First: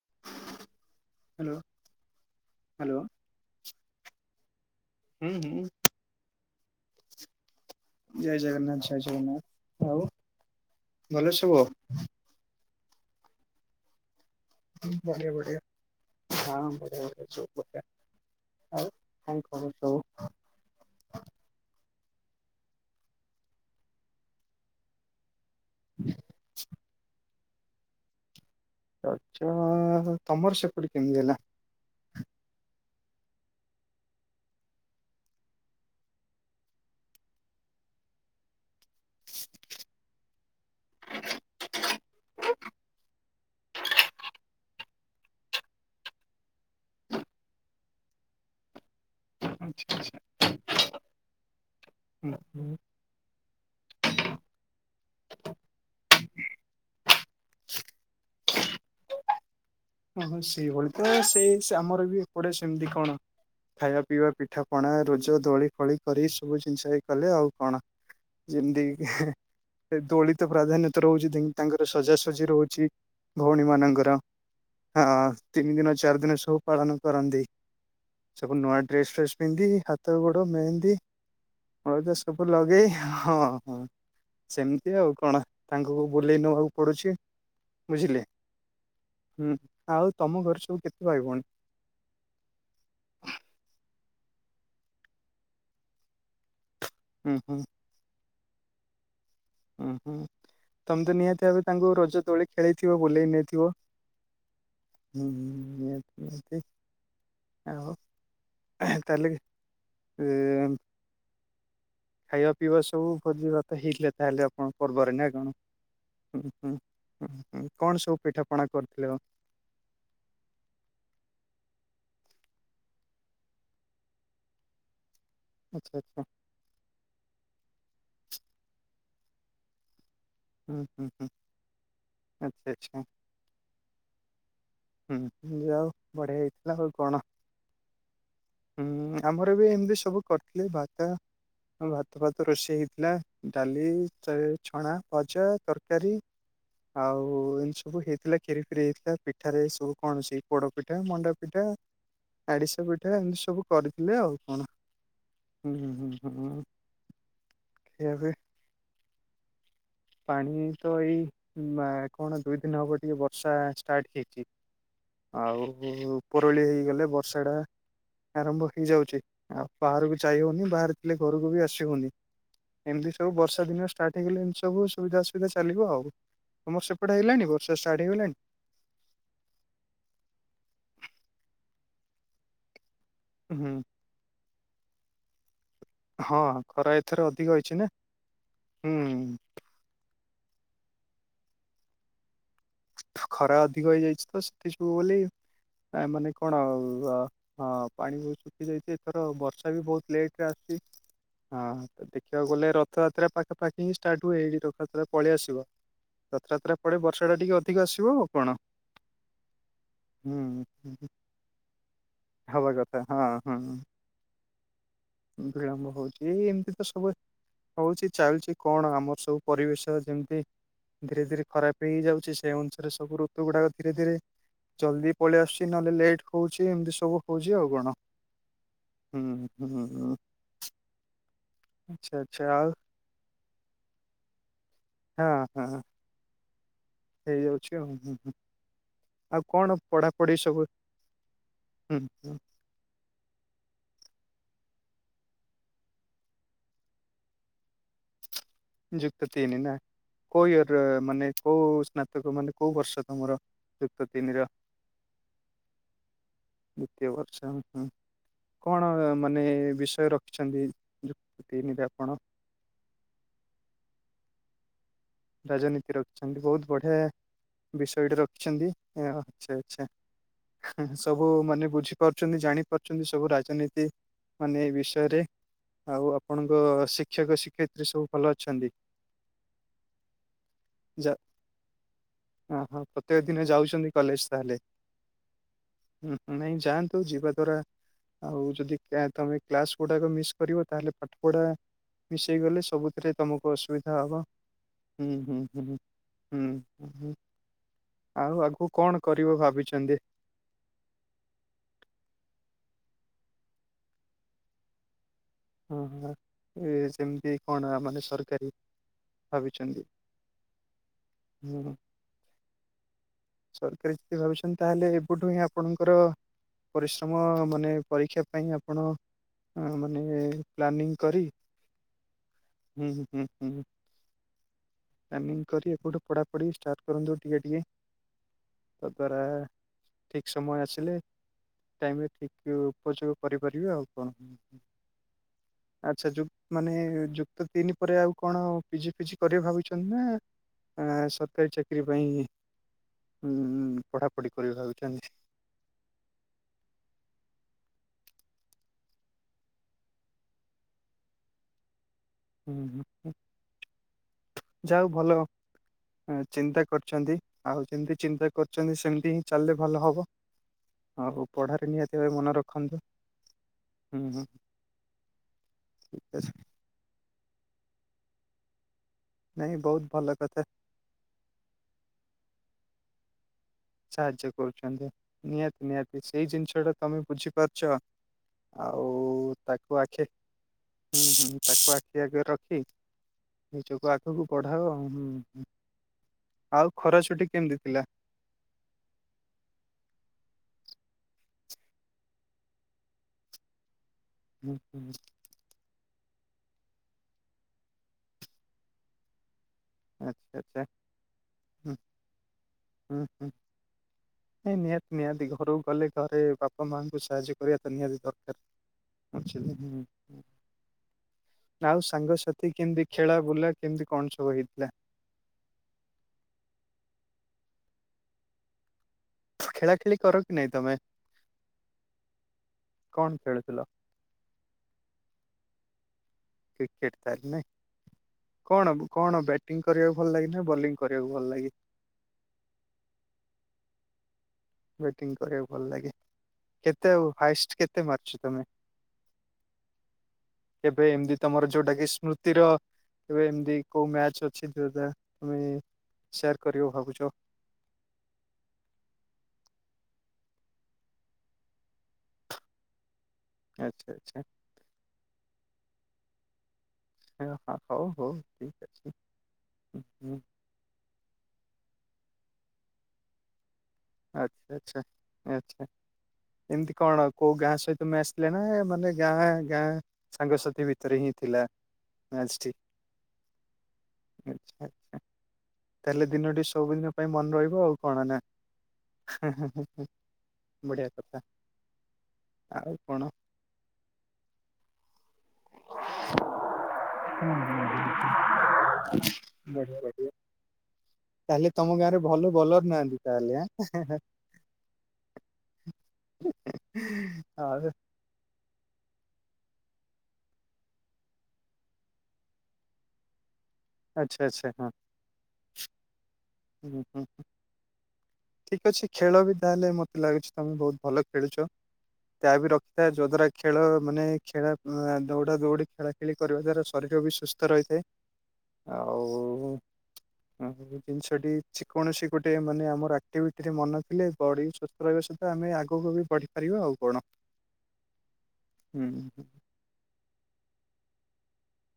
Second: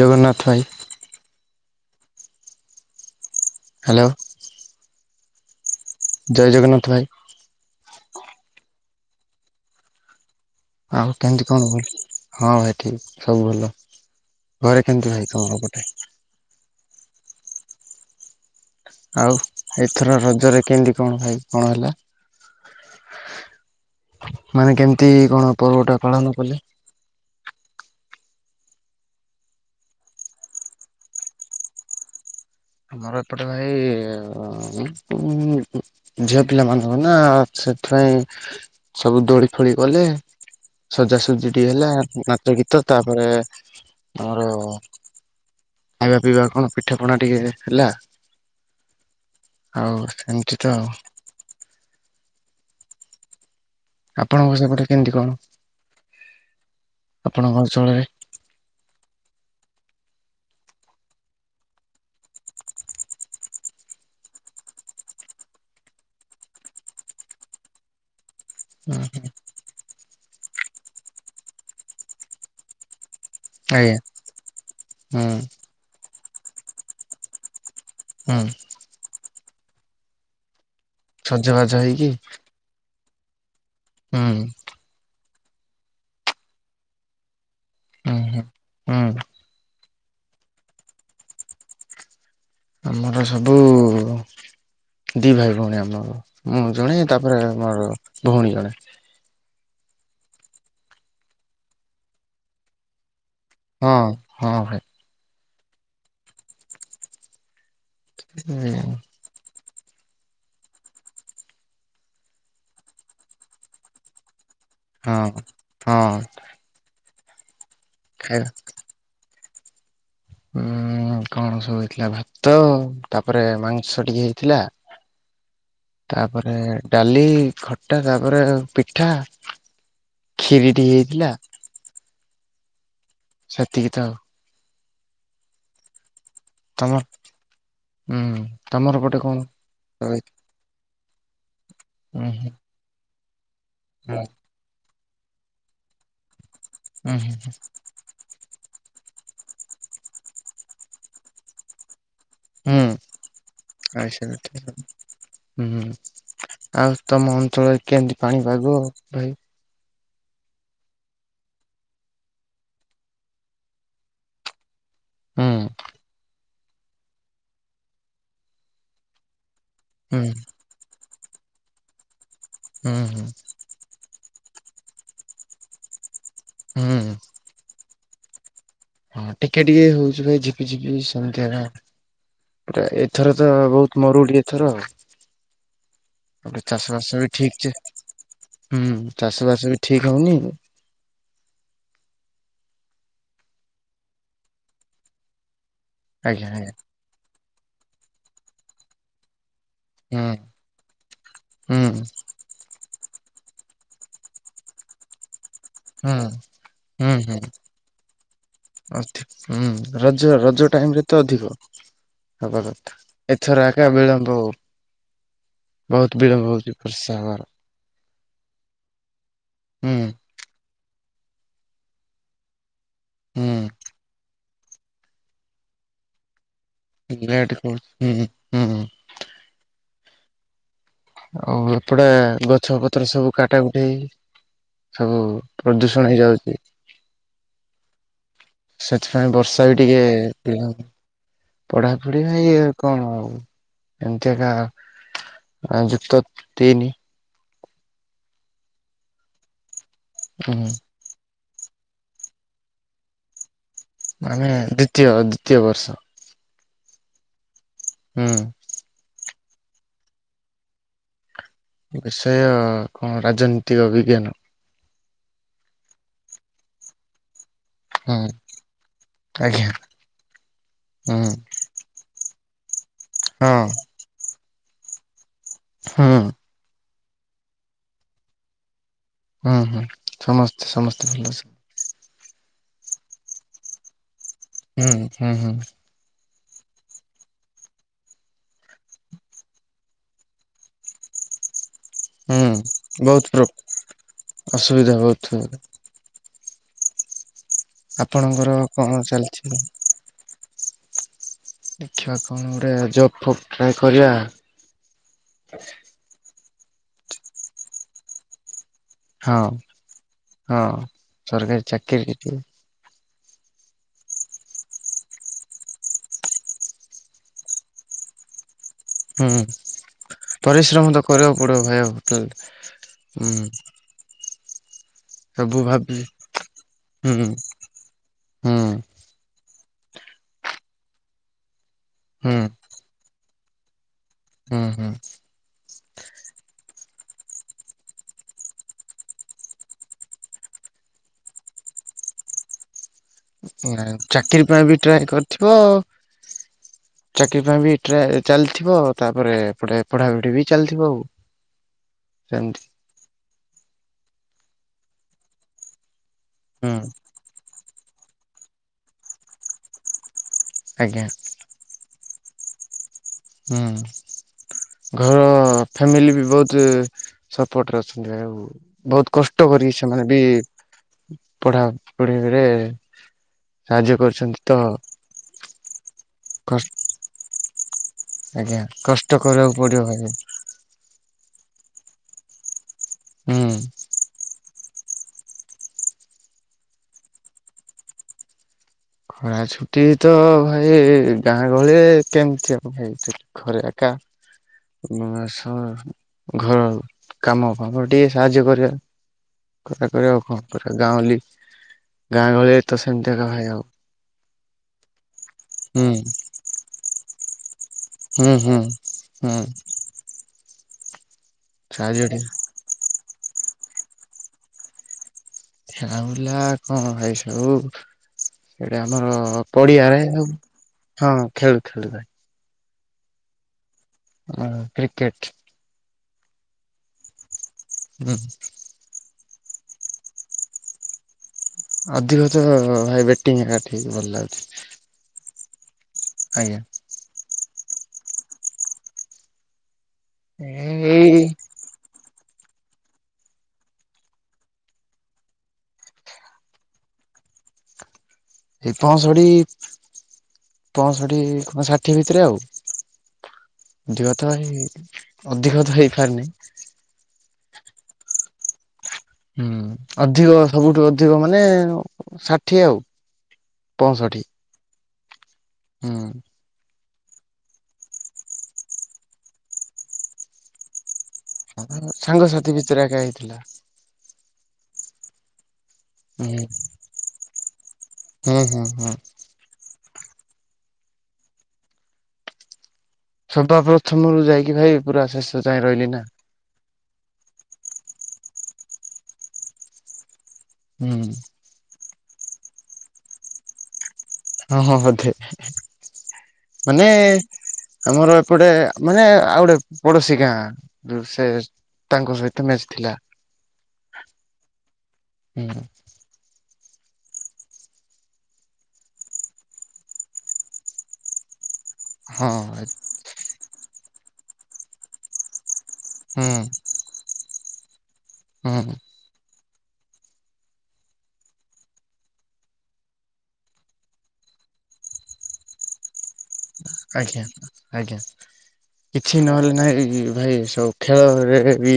ଜଗନ୍ନାଥ ଭାଇ। Hello hello! Hello! ହୁଁ ହୁଁ। ଜୟ ଜଗନ୍ନାଥ ଭାଇ। ଜୟ ଜଗନ୍ନାଥ, ଜୟ ଜଗନ୍ନାଥ, ଆଉ ଆଉ ଭଲ କେମିତି କଣ ସବୁ। ହଁ ଭାଇ ଠିକ, ସବୁ ଭଲ। ଘରେ କେମିତି ଭାଇ ବଢିଆ ତମର ବଢିଆ ପଟେ? ହଁ ବଢି ଆ ବଢିଆ ସବୁ ପ୍ରକାର ଆଉ ଏଥର ରଜରେ କେମିତି। କଣ ଭାଇ କଣ ହେଲା, ମାନେ କେମିତି କଣ। ପର୍ବଟା ପାଳନ କଲେ। ରଜ ତମର ସେପଟେ କେମିତି ହେଲା। ଆମର ଏପଟେ ଭାଇ। ହଁ ଝିଅ ପିଲାମାନଙ୍କୁ ନା ସେଥିପାଇଁ। ସବୁ ଦୋଳି ଫୋଳି କଲେ। ସଜାସଜି ଟିକେ ହେଲା ନାଚ ଗୀତ ତାପରେ ଆମର ଖାଇବା ପିଇବା କଣ ପିଠା ପଣା ଟିକେ ହେଲା। ଆଉ ଏମତି ତ ଆଉ। ଆପଣଙ୍କ ଘରସେପଟେ କେମିତି କଣ? ଆପଣଙ୍କ ଅଞ୍ଚଳରେ। ଓହୋ ସେଇଭଳି ତ ସେଇ ଆମର ବି ଏପଡେ ସେମିତି କଣ। ଖାଇବା, ପିଇବା, ପିଠା, ପଣା, ରୋଜ, ଦୋଳି, ଫୋଳି କରି ସବୁ ଜିନିଷ ଏଇ କଲେ ଆଉ କଣ। ଯେମିତିକି ଦୋଳିତ ପ୍ରାଧାନ୍ୟତା ରହୁଛି ଦେନ୍ ତାଙ୍କର ସଜାସଜି ରହୁଛି। ଭଉଣୀ ଆଜ୍ଞା। ମାନଙ୍କର। ହଁ ହୁଁ ତିନି ଦିନ ଚାରି ଦିନ ସବୁ ପାଳନ କରନ୍ତି। ହୁଁ ସବୁ ନୂଆ ଡ୍ରେସ ଫ୍ରେସ ପିନ୍ଧି ହାତ ଗୋଡ଼ ମେହେନ୍ଦୀ ସଜବାଜ ହେଇକି ଅଳତା ସବୁ ଲଗେଇ ହଁ ହଁ। ହୁଁ। ଏମତି ଆଉ କଣ? ତାଙ୍କୁ ବୁଲେଇ ନେବାକୁ ପଡୁଛି। ହୁଁ ବୁଝିଲେ? ହୁଁ। ହୁଁ। ହୁଁ। ଆଉ ତମ ଘରେ ସବୁ କେତେ ଭାଇ ଭଉଣୀ? ଆମର ସବୁ ଦି ଭାଇ ଭଉଣୀ ଆମର। ମୁଁ ଜଣେ ହୁଁ ତାପରେ ହୁଁ ଆମର ଭଉଣୀ ଜଣେ। ହୁଁ ହୁଁ। ତମେ ତ ନିହାତି ଭାବେ ତାଙ୍କୁ ରଜ ତୋଳି ଖେଳେଇଥିବ ବୁଲେଇ ନେଇ ହଁ ହଁ ଭାଇ। ହୁଁ ହୁଁ ନିହାତି ଭାବେ। ଆଉ ତାହଲେ? ଏମ୍ ଖାଇବା ପିଇବା ସବୁ ଭୋଜି ଭାତ ହେଇଥିଲା ତାହେଲେ ଆପଣଙ୍କ ପର୍ବରେ ନା ହଁ କଣ? ହଁ ହୁଁ। ହୁଁ ହୁଁ ହୁଁ କଣ ସବୁ ଖାଇବା ପିଠାପଣା କରିଥିଲେ ଆଉ? ହୁଁ। କଣ ସବୁ ହେଇଥିଲା ଭାତ ତାପରେ ମାଂସ ଟିକେ ହେଇଥିଲା। ଆଚ୍ଛା ଆଚ୍ଛା ତାପରେ ଡାଲି, ଖଟା, ତାପରେ ପିଠା। ଖିରି ହୁଁ ଟିକେ ହୁଁ ହୁଁ। ହେଇଥିଲା। ଆଚ ଆଚ୍ଛା ହଁ। ସେତିକି ଥାଉ। ହୁଁ ଯାହାହୋଉ ବଢିଆ ହେଇଛି। ହେଲା ହଉ ତମ କଣ? ଉଁ ତମର ପଟେ ହୁଁ କଣ? ଆମର ବି ଏମିତି ଉଁ ସବୁ କର ଲି ଭାତ ଭାତ ହୁଁ ଫାତ ହୁଁ ରୋଷେଇ ହେଇଥିଲା ଡାଲି ଚା ଛଣା ଭଜା ତରକାରୀ ହୁଁ ଆଉ ଏମିତି ସବୁ ହେଇଥିଲା କ୍ଷୀରି ଫିରି ହେଇଥିଲା ପି ପିଠାରେ ସବୁ କଣ ସେ ପୋଡ ପିଠା, ମଣ୍ଡା ପିଠା ଆଡିଶା ହୁଁ ପିଠା ଏମିତି ସବୁ ଆଇଁଷ କରିଥିଲେ ଆଉ ହେଇଥିଲା। କଣ। ହୁଁ। ଆଉ ତମ ଅଞ୍ଚଳରେ କେମିତି ଏବେ ପାଣିପାଗ ଭାଇ? ପାଣି ତ ଏଇ ଉଁ ନା କଣ ଦୁଇ ଦିନ ହବ ଟିକେ ବର୍ଷା ଷ୍ଟାର୍ଟ ହେଇଛି। ହୁଁ ଆଉ ଉପରଓଳି ହେଇଗଲେ ବର୍ଷାଟା ଆରମ୍ଭ ହେଇଯାଉଛି। ଆଉ ବାହାରକୁ ହୁଁ ଯାଇ ହଉନି। ବାହାରେ ଥିଲେ ଘରକୁ ବି ଆସି ହଉନି। ହୁଁ ଏମିତି ସବୁ ହୁଁ ବର୍ଷା ଦିନ ସ୍ ଷ୍ଟାର୍ଟ ହେଇଗଲେ ଏମତି ସବୁ ସୁବିଧା ଅସୁବିଧା ଚାଲିବ ଆଉ। ତମର ହୁଁ ସେପଟେ ହେଲାଣି ବର୍ଷା ଷ୍ଟାର୍ଟ ହେଇଗଲାଣି? ହଁ ଟିକେ ଟିକେ ହଉଛି ଭାଇ ଝିପିଝିପି ସେମତି ହେଣା ଆଉ। ଏଟା, ଏଥର ତ ହୁଁ ବହୁତ ମରୁଡି ଏଥର ଆଉ। ହଁ ପରେ ଖରା ଚାଷ ଏଥର ବାସ ବି ଅଧିକ ଠିକ ଚେ ହେଇଛି ନା ହୁଁ ହୁଁ ଚାଷ ବାସ ବି ଠିକ୍ ହଉନି। ଖରା ଅଧିକ ହେଇଯାଇଛି ତ ସେଥି ସବୁ ବୋଲି ଆ ମାନେ ଆଜ୍ଞା କଣ ଆଜ୍ଞା ଆଉ ଆ ହଁ ପାଣି ବହୁତ ଶୁଖି ଯାଇଛି ଏଥର ଆଉ। ବର୍ଷା ବି ବହୁତ ହୁଁ ଲେଟ ରେ ଆସିଚି। ହୁଁ ହଁ ଦେଖ ଖିବାକୁ ଗଲେ ରଥଯାତ୍ରା ପାଖପାଖି ହିଁ ଷ୍ଟାର୍ଟ ହୁଏ ଏଇଠି ରଥଯାତ୍ରା ପଳେଇଆସିବ। ହୁଁ ରଥଯାତ୍ରା ପଡେ ବର୍ଷା ଟା ଟିକେ ଅଧିକ ଆସିବ ଆଉ କଣ। ଅ ଥି ହୁଁ ରଜ ହୁଁ। ରଜ ଟାଇମରେ ତ ଅଧିକ। ହବା ହବାକଥା। କଥା ହଁ ହଁ ଏଥର ଆକା ବିଳମ୍ବ ହୋଉ। ବିଳମ୍ବ ହଉଛି ବହୁତ ଏଇ ବିଳମ୍ବ ଏମିତି ହୋଉଛି ତ ସବୁ ବର୍ଷା ହବାର। ହଉଛି ଚାଲୁଛି କଣ? ଆମର ସବୁ ପରିବେଶ ହୁଁ ଯେମିତି ଧୀରେ ଧୀରେ ଖରାପ ହେଇ ହେଇ ଯାଉଛି। ସେଇ ଅନୁସାରେ ସବୁ ଋତୁ ଗୁଡାକ ହୁଁ ଧୀରେ ଧୀରେ ଜଲଦି ପଳେଇ ଆସୁଛି ନହେଲେ ଲେଟ୍ ହଉଛି। ଏମତି ସବୁ ହଉଛି ଲେଟ ଆଉ କୁ କଣ ହୁଁ ହୁଁ। ହୁଁ ହୁଁ। ଆଉ ଏପଟେ ଆଚ୍ଛା ଆଚ୍ଛା ଆଉ ଗଛ ପତ୍ର ସବୁ କାଟା କୁଟି‌ ସବୁ ହଁ ହଁ ପ୍ରଦୂଷି ହେଇଯାଉଛି। ହେଇଯାଉଛି ଆଉ ହୁଁ ହୁଁ। ସେଥିପାଇଁ ଆଉ ବର୍ଷା କଣ ବି ପଢାପଢି ଟିକେ ସବୁ ହୁଁ ପଢାପଢି ହୁଁ ଇଏ। କଣ ଆଉ ଏମିତି ଏକା ଯୁକ୍ତ ତିନି। ଯୁକ୍ତ ତିନି ନା କୋଉ ହୁଁ ୟର ମାନେ କୋଉ ସ୍ନାତକ ମାନେ କୋଉ ବର୍ଷ ତମର? ଯୁକ୍ତ ତିନିର ଆମେ ଦ୍ଵିତୀୟ ଦ୍ଵିତୀୟ ବର୍ଷ। ଦ୍ୱିତୀୟ ବର୍ଷା ହୁଁ‌। ହୁଁ। କଣ ମାନେ ବିଷୟ ରଖିଛନ୍ତି? ତିନିରେ ଆପଣ ବିଷୟ କଣ ରାଜନୈତିକ ବିଜ୍ଞାନ। ରାଜନୀତି ରଖିଛନ୍ତି ବହୁତ ବଢ଼ିଆ। ବିଷୟଟା ହୁଁ ରଖିଛନ୍ତି ଆଛା ଆଜ୍ଞା ଆଚ୍ଛା ସବୁ ହୁଁ। ମାନେ ବୁଝି। ବୁଝି ପାରୁଛନ୍ତି ଜାଣି ପାରୁଛନ୍ତି ସବୁ ହଁ ରାଜନୀତି ମାନେ ବିଷୟରେ ହୁଁ ଆଉ ଆପଣଙ୍କ ତୋ ଶିକ୍ଷକ ଶିକ୍ଷୟତ୍ରୀ ସବୁ ଭଲ ଅଛନ୍ତି। ହୁଁ ହୁଁ ସମସ୍ତେ ସମସ୍ତେ ଯା ଭଲ ଅଛନ୍ତି। ଓହୋ ପ୍ରତ୍ୟେକ ଦିନ ଯାଉଛନ୍ତି କଲେଜ ତାହେଲେ। ହୁଁ ହୁଁ ହୁଁ। ହୁଁ ନାଇଁ ଯାଆନ୍ତୁ ଯିବା ଦ୍ଵାରା ଆଉ ଯଦି ତମେ କ୍ଲାସ ଗୁଡାକ ମିସ୍ କରିବ ତାହେଲେ ପାଠ ପଢା ମିସ୍ ହୁଁ ହୋଇଗଲେ ସବୁଥିରେ ବହୁତ ପ୍ର ତମକୁ ଅସୁବିଧା ହବ। ଅସୁବିଧା ହୁଁ ବହୁତ ହୁଁ ହୁଁ ହୁଁ ହ ହ। ଆଉ ଆପଣଙ୍କର ଆଗକୁ କଣ କରିବ ଚାଲିଛି? ଭାବିଛନ୍ତି? [inaudible] ଦେଖିବା କଣ ଗୋଟେ ଜବ ଫଫ୍ ଟ୍ରାଏ କରିବା। ହଁ ହଁ ଏ ସେମିତି କଣ ମାନେ ସରକାରୀ। ହଁ ଭାବିଛନ୍ତି? ହଁ ହୁଁ ସରକାରୀ ଚାକିରି। [unintelligible] ସରକାର ଯଦି ଭାବୁଛନ୍ତି ତାହେଲେ ଏବଠୁ ହିଁ ଆପଣଙ୍କର ପରିଶ୍ରମ ମାନେ ପରୀକ୍ଷା ପାଇଁ ଆପଣ ହୁଁ ମାନେ ପ୍ଲାନିଂ ପରିଶ୍ରମ ତ କରି କରିବାକୁ ପଡ଼ିବ ହୁଁ ଭାଇଉ ହୁଁ। ପ୍ଲାନିଙ୍ଗି ସବୁ କରି ଭାବି ଏଠୁ ପଢ଼ାପଢ଼ି ଷ୍ଟାର୍ଟ ହୁଁ କରନ୍ତୁ ଟିକେ ହୁଁ ଟିକେ। [unintelligible] ଠିକ ସମୟ ଆସିଲେ ଟାଇମରେ ହୁଁ ଠିକ ଉପଯୋଗ କରିପାରିବେ ଆଉ କଣ। ହୁଁ ହୁଁ। ଆଚ୍ଛା ଯୁକ୍ ମାନେ ଯୁକ୍ତ ତିନି ପରେ ଆଉ କଣ ପିଜି ଫିଜି କରିବେ ଭାବିଛନ୍ତି ନା? ଆ ସରକାରୀ ଚାକିରିୀ ପାଇଁଁ ହିଁ ପଢାପଢି କରିବେ ଭାବିଛନ୍ତି। ହଁ। ଚାକିରୀ ପାଇଁ ବି ଟ୍ରାଏ ଚାଲିଥିବ ତାପରେ ପଢାପଢି ବି ଚାଲିଥିବ ଆଉ। [inaudible] ହୁଁ ହୁଁ ଯାହା ହୋଉ ଭଲ ଚିନ୍ତା ହୁଁ କରିଛନ୍ତି। ଆଉ ଯେମିତି ଚିନ୍ତା କରିଛନ୍ତି ସେମିତି ହିଁ ଚାଲିଲେ ଭଲ ହବ ଆଜ୍ଞା ଆଉ। ପଢ଼ାରେ ନିହାତି ଭାବେ ମନ ରଖନ୍ତୁ। ହୁଁ ଘର ଫ୍ୟାମିଲି ଠିକ ବି ଅଛି ବହୁତୁ ସପୋଟରେ ଅଛନ୍ତି ଆଉ ବହୁତ କଷ୍ଟ ନାଇଁ କରି ବହୁତ ସେମାନେ ଭଲ ବି କଥା। ପଢ଼ା ପଢ଼ିରେ ସାହାଯ୍ୟ କରୁଛନ୍ତି ନିହାତି ନିହାତି ସେଇ ଜିନିଷଟା କଷ୍ଟ ତମେ ବୁଝିପାରୁଚ। ଆଜ୍ଞା ଆଉ କଷ୍ଟ କରିବାକୁ ତାକୁ ପଡିବ ଭାଇ ଆଖେ ହୁଁ ହୁଁ ତାକୁ ଆଖି ଆଗରେ ରଖି ନିଜକୁ ଆ ତକୁ ପଢାଅ ହୁଁ ଆଉ ଖରାଛୁଟି କେମିତି ଥିଲା? ଖରା ଛୁଟି ତ ଭାଇ ଗାଁ ଗହଳି କେମିତି ଆଉ ଭାଇ ଥି ଘରେ ଆକା ହୁଁ ହୁଁ ନୁ ଆସ ଘର କାମ ଫାମ ଟିକେ ସାହାଯ୍ୟ କରିବା। କଥା କରିଆ ଆଉ ଆଚ୍ଛା କଣ ଆଚ୍ଛା କରିଆ ଗାଁଉଲି ହୁଁ ଗାଁ ଗହଳିରେ ତ ସେମତି ଆକା ଭାଇ ଆଉ। ଏଇ ନିହାତି ନିହାତି ଘରୁକୁ ହୁଁ ଗଲେ ଘରେ ବା ପା ମାଙ୍କୁ ସାହାଯ୍ୟ କରିବା ତ ନିହାତି ହୁଁ ହୁଁ। ଦରକାର୍ ଆଚୁଲି ହୁଁ ହୁଁ। ଆଉ ସାହାଯ୍ୟ ଟିକେ ସାଙ୍ଗସାଥି କେମତି ଖେଳା ବୁଲା କେମତି କଣ ସବୁ ହେଇଥିଲା? ଖେଳା ବୁଲା କଣ ଭାଇ ସବୁ ଏଇଟା ଆମର ଖେଳା ଖେଳି ପଡ଼ିଆରେ କର ଆଉ କି ନାଇଁ ତମେ? ହଁ ଖେଳୁଥୁଲୁ ଭାଇ। କଣ ଖେଳୁଥିଲ? ଆ କ୍ରିକେଟ୍। କ୍ରିକେଟ ତାର ନାଇଁ? ହଁ। କଣ କଣ ବ୍ୟାଟିଂ କରିବାକୁ ଭଲ ଲାଗେ ନା ବୋଲିଂ କରିବାକୁ ଭଲ ଲାଗେ? ଅଧିକ ତ ଭାଇ ବେଟିଂ ଏକା ଠିକ୍ ଭଲ ଲାଗୁଚି। ବେଟିଂ କରିଆଉ ଭଲ୍ ଲାଗେ। ଆଜ୍ଞା। ତେ‌‌ ଆଉ ହାଏଷ୍ଟ୍ କେତେ ମାରିଚ ତମେ? ଏ ଏଇ କେବେ ଏମତି ଏଇ ତମର ଯୋଉଟା କି ସ୍ମୃତିର ଏବେ ଏମତି କୋଉ ମ୍ୟାଚ୍ ଅଛି ଯୋଉଟା ତମେ ସେୟାର୍ କରିବ ଭାବୁଚ। ଏ ପଁଷଠି ପଁଷଠି କ ଷାଠିଏ ଭିତରେ ଆଉ। ଆଚ୍ଛା ଧିଅ ଆଚ୍ଛା ତ ହେଇ ଅଧିକ ତ ହେଇପାରିନି। ହେ ହଁ ହଉ ହଉ ଠିକ୍ ଅଛି। ହୁଁ ଅଧିକ ସବୁଠୁ ଅଧିକ ମାନେ ଷାଠିଏ ଆଉ। ପଁଷଠି। ହେଚ୍ଛା ଆଚ୍ଛା। ହଁ। ଏମତି କଣ କୋଉ ଗାଁ ସହିତ ମ୍ୟାଚ୍ ଥିଲା ନା ମାନେ ଗାଁ ଗାଁ ସାଙ୍ଗସାଥି ଭିତରେ ହିଁ ଥିଲା ଅ ହଁ ମ୍ୟାଚ୍ ଟି ସାଙ୍ଗସାଥି ଭିତରେ ଆକା ହେଇଥିଲା। ଆଚ୍ଛା ଆଚ୍ଛା ତାହେଲେ ଦିନଟି ସବୁଦିନ ପାଇଁ ମନ ରହିବ, ଆଉ କଣ ନା? ହଁ ହଁ ହଁ। ବଢ଼ିଆ କଥା ଆଉ କଣ? ସଦା ପ୍ରଥମରୁୁ ଯାଇକି ଭାଇ ପୁରା ଶେଷ ଯଏଁ ରହିଲି ନା। ବଢ଼ିଆ ବାଟି ହୁଁ। ତାହେଲେ ତମ ଗାଁରେ ଭଲ ବୋଲର ନାହାନ୍ତି ତାହେଲେ ଆଁ? ହଁ ହଁ ଅଧେ ମାନେ ଆଉ ଆମର ପଟେ ମାନେ ଆଉ ଗୋଟେ ପଡୋଶୀ ଗାଁ, ସେ ତାଙ୍କ ସହିତ ମ୍ୟାଚ୍ ଥିଲା। ଆଚ୍ଛା, ଆଚ୍ଛା, ହଁ। ହୁଁ ହୁଁ, ହୁଁ। ଠିକ୍ ଅଛି, ଖେଳ ବି ତାହେଲେ ମତେ ଲାଗୁଛି, ତମେ ବହୁତ ଭଲ ଖେଳୁଛ। ହଁ ତା ବି ରଖିଥାଏ। ଯଦ୍ଵାରା ଖେଳ, ମାନେ ଖେଳା ଦୌଡ଼ାଦୌଡ଼ି, ଖେଳାଖେଳି, ହୁଁ କରିବା ଦ୍ଵାରା ଶରୀର ବି ସୁସ୍ଥ ରହିଥାଏ। ହୁଁ। ଆଉ-ଉ ଉଁ ଜିନିଷଟି ଯେ କୌଣସି ଗୋଟେ ମାନେ ଆମର ଏମିତି ଭିତରେ ମନ ଥିଲେ ବଢ଼ି ସ୍ୱସ୍ଥ ରହିବା ସହିତ ଆମେ ଆଗକୁ ବି ବଢ଼ି ଆଜ୍ଞା, ଆଜ୍ଞା, ହୁଁ କିଛି ହୁଁ ନହେଲେ ନାହିଁ ଭାଇ, ସବୁ ଖେଳରେ ବି,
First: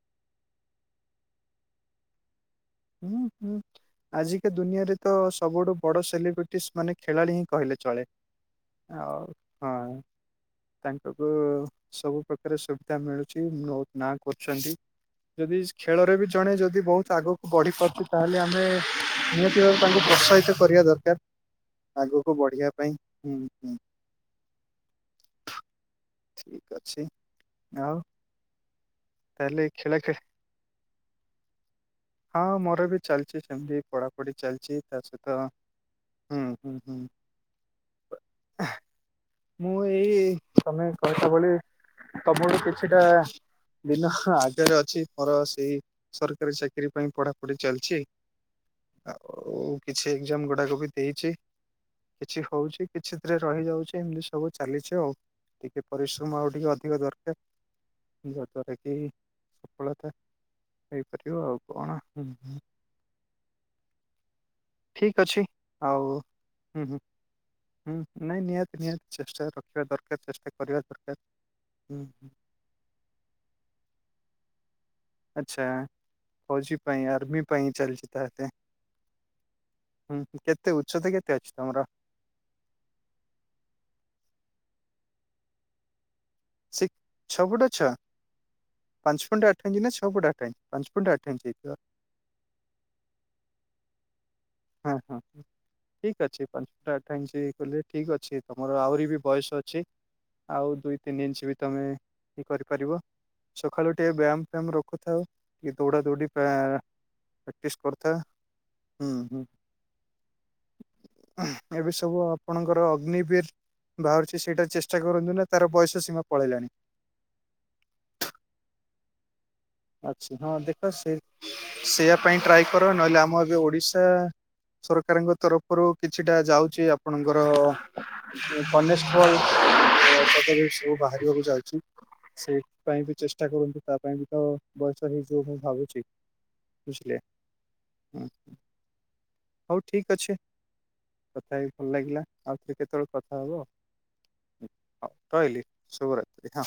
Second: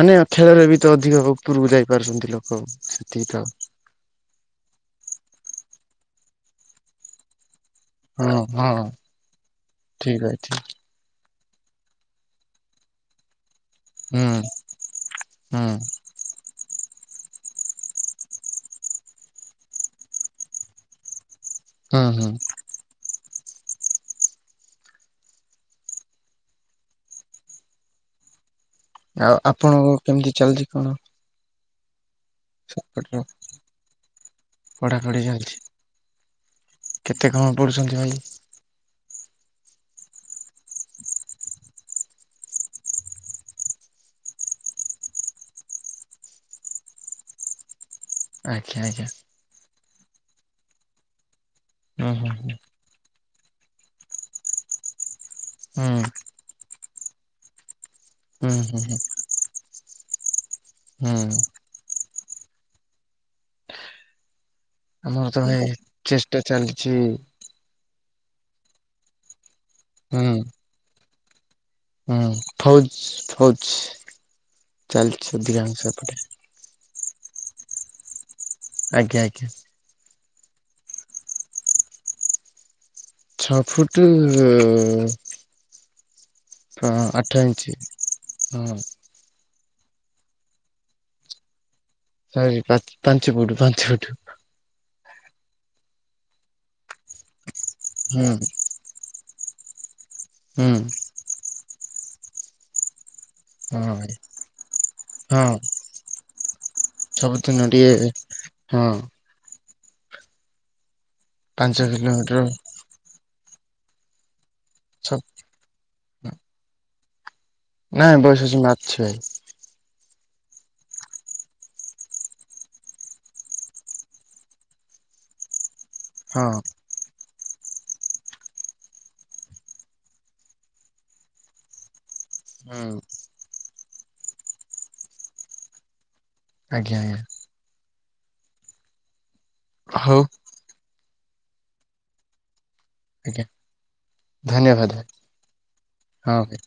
ମାନେ ଖେଳରେ ବି ତ ଅଧିକ ଉପରକୁ ଯାଇପାରୁଛନ୍ତି ଲୋକ। ହୁଁ, ସେତିକି ତ ହୁଁ। ଆଜିକା ଦୁନିଆରେ ତ ସବୁଠୁ ବଡ ସେଲିବ୍ରିଟିସ୍‌ ମାନେ ଖେଳାଳି ହିଁ, କହିଲେ ଚଳେ। ହଁ, ହଁ, ଆଉ ହଁ ଠିକ୍ ଅଛି। ତାଙ୍କକୁ ସବୁ ପ୍ରକାର ସୁବିଧା ମିଳୁଛି। ନ ନା ହୁଁ କରୁଛନ୍ତି, ଯଦି ହୁଁ ଖେଳରେ ବି ଜଣେ ଯଦି ବହୁତ ଆଗ ବଢ଼ି ପାରୁଛି, ତାହେଲେ ଆମେ ନିହାତି ଭାଵେ ତାଙ୍କୁ ପ୍ରୋତ୍ସାହିତ କରିବା ଦରକାର। ହୁଁ ହୁଁ ଆଗକୁ ବଢ଼ିବା ପାଇଁ। ହୁଁ, ହୁଁ। ଠିକ୍ ଅଛି, ଆଉ। ଆଉ ତାହେଲେ ଆପଣଙ୍କ ଖେଳ ଖେଳ କେମିତି ଚାଲିଛି କଣ? ହଁ, ମୋର ବି ସେପଟର ଚାଲିଛି, ସେମତି ପଢ଼ା ପଢ଼ି ଚାଲିଛି, ତା ପଢାପଢି ସହିତ ଚାଲିଛି ହୁଁ, ହୁଁ, ହୁଁ। କେତେ କଣ ପଢୁଛନ୍ତି ଭାଇ। ମୁଁ ଏଇ ତମେ [unintelligible] ଭଳି ତମର କିଛିଟା ଦିନ ଆଗରେ ଅଛି, ମୋର ସେଇ ସରକାରୀ ଚାକିରି ପାଇଁ ପଢ଼ାପଢ଼ି ଚାଲିଛି। ଆଜ୍ଞା, ଆଜ୍ଞା। ଆଉ କିଛି ଏକ୍ଜାମ୍ ଗୁଡ଼ାକ ବି ଦେଇଛି, ହୁଁ ହୁଁ କିଛି ହୁଁ ହଉଛି କିଛିଥିରେ ରହିଯାଉଛି, ଏମିତି ସବୁ ଚାଲିଛି ଆଉ। ସେ ହୁଁ ପରିଶ୍ରମ ଆଉ ଟିକେ ଅଧିକ ଦରକାର, ଯାହାଦ୍ଵାରା ହୁଁ କି ହୁଁ ସଫଳତା ହୁଁ ହେଇପାରିବ। ଆଉ କଣ? ଠିକ୍ ଆମର ତ ଅଛି, ଭାଇ ଆଉ। ଚେଷ୍ଟା ହୁଁ, ଚାଲିଛି ହୁଁ। ହୁଁ, ନାଇଁ, ନିହାତି, ନିହାତି, ଚେଷ୍ଟା ରଖିବା ଦରକାର, ହୁଁ ଚେଷ୍ଟା କରିବା ଦରକାର। ହୁଁ, ଫଉଜ୍‌, ଫଉଜ୍‌ ଚାଲିଛି ଆଚ୍ଛା ଅଧିକାଂଶ ଏପଟେ। ଫୌଜି ପାଇଁ ଆର୍ମି ପାଇଁ ଚାଲିଛି ତାହେଲେ। ଆଜ୍ଞା, ଆଜ୍ଞା। ହୁଁ, କେତେ ଉଚ୍ଛତା, କେତେ ଅଛି ତମର? ଛଅ ଫୁଟ୍ ହ, ସିକ୍ ଆଠ ଛଅ ଫୁଟ ଇଞ୍ଚ, ଛଅ ହଁ। ପାଞ୍ଚ ଫୁଟ୍ ଆଠଇଞ୍ଚ ନା ଛଅ ଫୁଟ୍ ଆଠଇଞ୍ଚ? ପାଞ୍ଚ ଫୁଟ୍ ଆଠଇଞ୍ଚ ହେଇଥିବ। ଚାରି ପା ପାଞ୍ଚ ଫୁଟ୍, ପାଞ୍ଚ ଫୁଟ୍। ହଁ, ହଁ, ଠିକ୍ ଅଛି। ପାଞ୍ଚଟା ଆଠ ଇଞ୍ଚ କଲେ ଠିକ୍ ହୁଁ ଅଛି। ତମେ ମୋହର ଆହୁରି ବି ବୟସ ଅଛି, ହୁଁ ଆଉ ଦୁଇ ତିନି ଇଞ୍ଚ ବି ତମେ କରିପାରିବ। ସଖାଳୁ ହଁ ଟିକେ ଭାଇ ବ୍ୟାୟାମ ଫ୍ୟାୟମ ରଖୁଥାଉ, ହଁ ଟିକେ ଦୌଡା ଦୌଡି ସବୁଦିନ ପ୍ରାକ୍ଟିସ୍ ଟିକେ କରଥା। ହଁ ହୁଁ, ହୁଁ। ପାଞ୍ଚ ଏବେ ସବୁ କିଲୋମିଟର ଆପଣଙ୍କର ଅଗ୍ନିବିର ବାହାରୁଚି ସେଇଟା ଚେଷ୍ଟା ସବ କରନ୍ତୁ ନା - ତାର ବୟସ ସୀମା ପଳେଇଲାଣି ନାଇଁ ବୟସ ସୀମା ଅଛି ଭାଇ ଆଛି ହଁ ଦେଖ ସେ ସେଇଆ ପାଇଁ ଟ୍ରାଏ କର ନହେଲେ ଆମ ଏବେ ଓଡ଼ିଶା ସରକାରଙ୍କ ତରଫରୁ କିଛିଟା ହଁ ଯାଉଚି ଆପ୍ - ଆପଣଙ୍କର କନେଷ୍ଟବଳ ପଦବୀ ସବୁ ବାହାରିବାକୁ ଯାଉଚି - ହୁଁ ସେଇଥିପାଇଁ ବି ଚେଷ୍ଟା କରନ୍ତୁ ତା ପାଇଁ ବି ତ ବୟସ ହେଇଯିବ ମୁଁ ଭାବୁଚି - ଆଜ୍ଞା ବୁଝିଲେ ଆଜ୍ଞା ହୁଁ ହଉ ଠିକ ଅଛି କଥା ହେଇ ଭଲ ଲାଗିଲା - ଆଉ କି କେତେବେଳେ କଥା ଆଜ୍ଞା ହବ ଧନ୍ୟବାଦ ହଉ ଭାଇ ରହିଲି ଶୁଭରାତ୍ରି ହଁ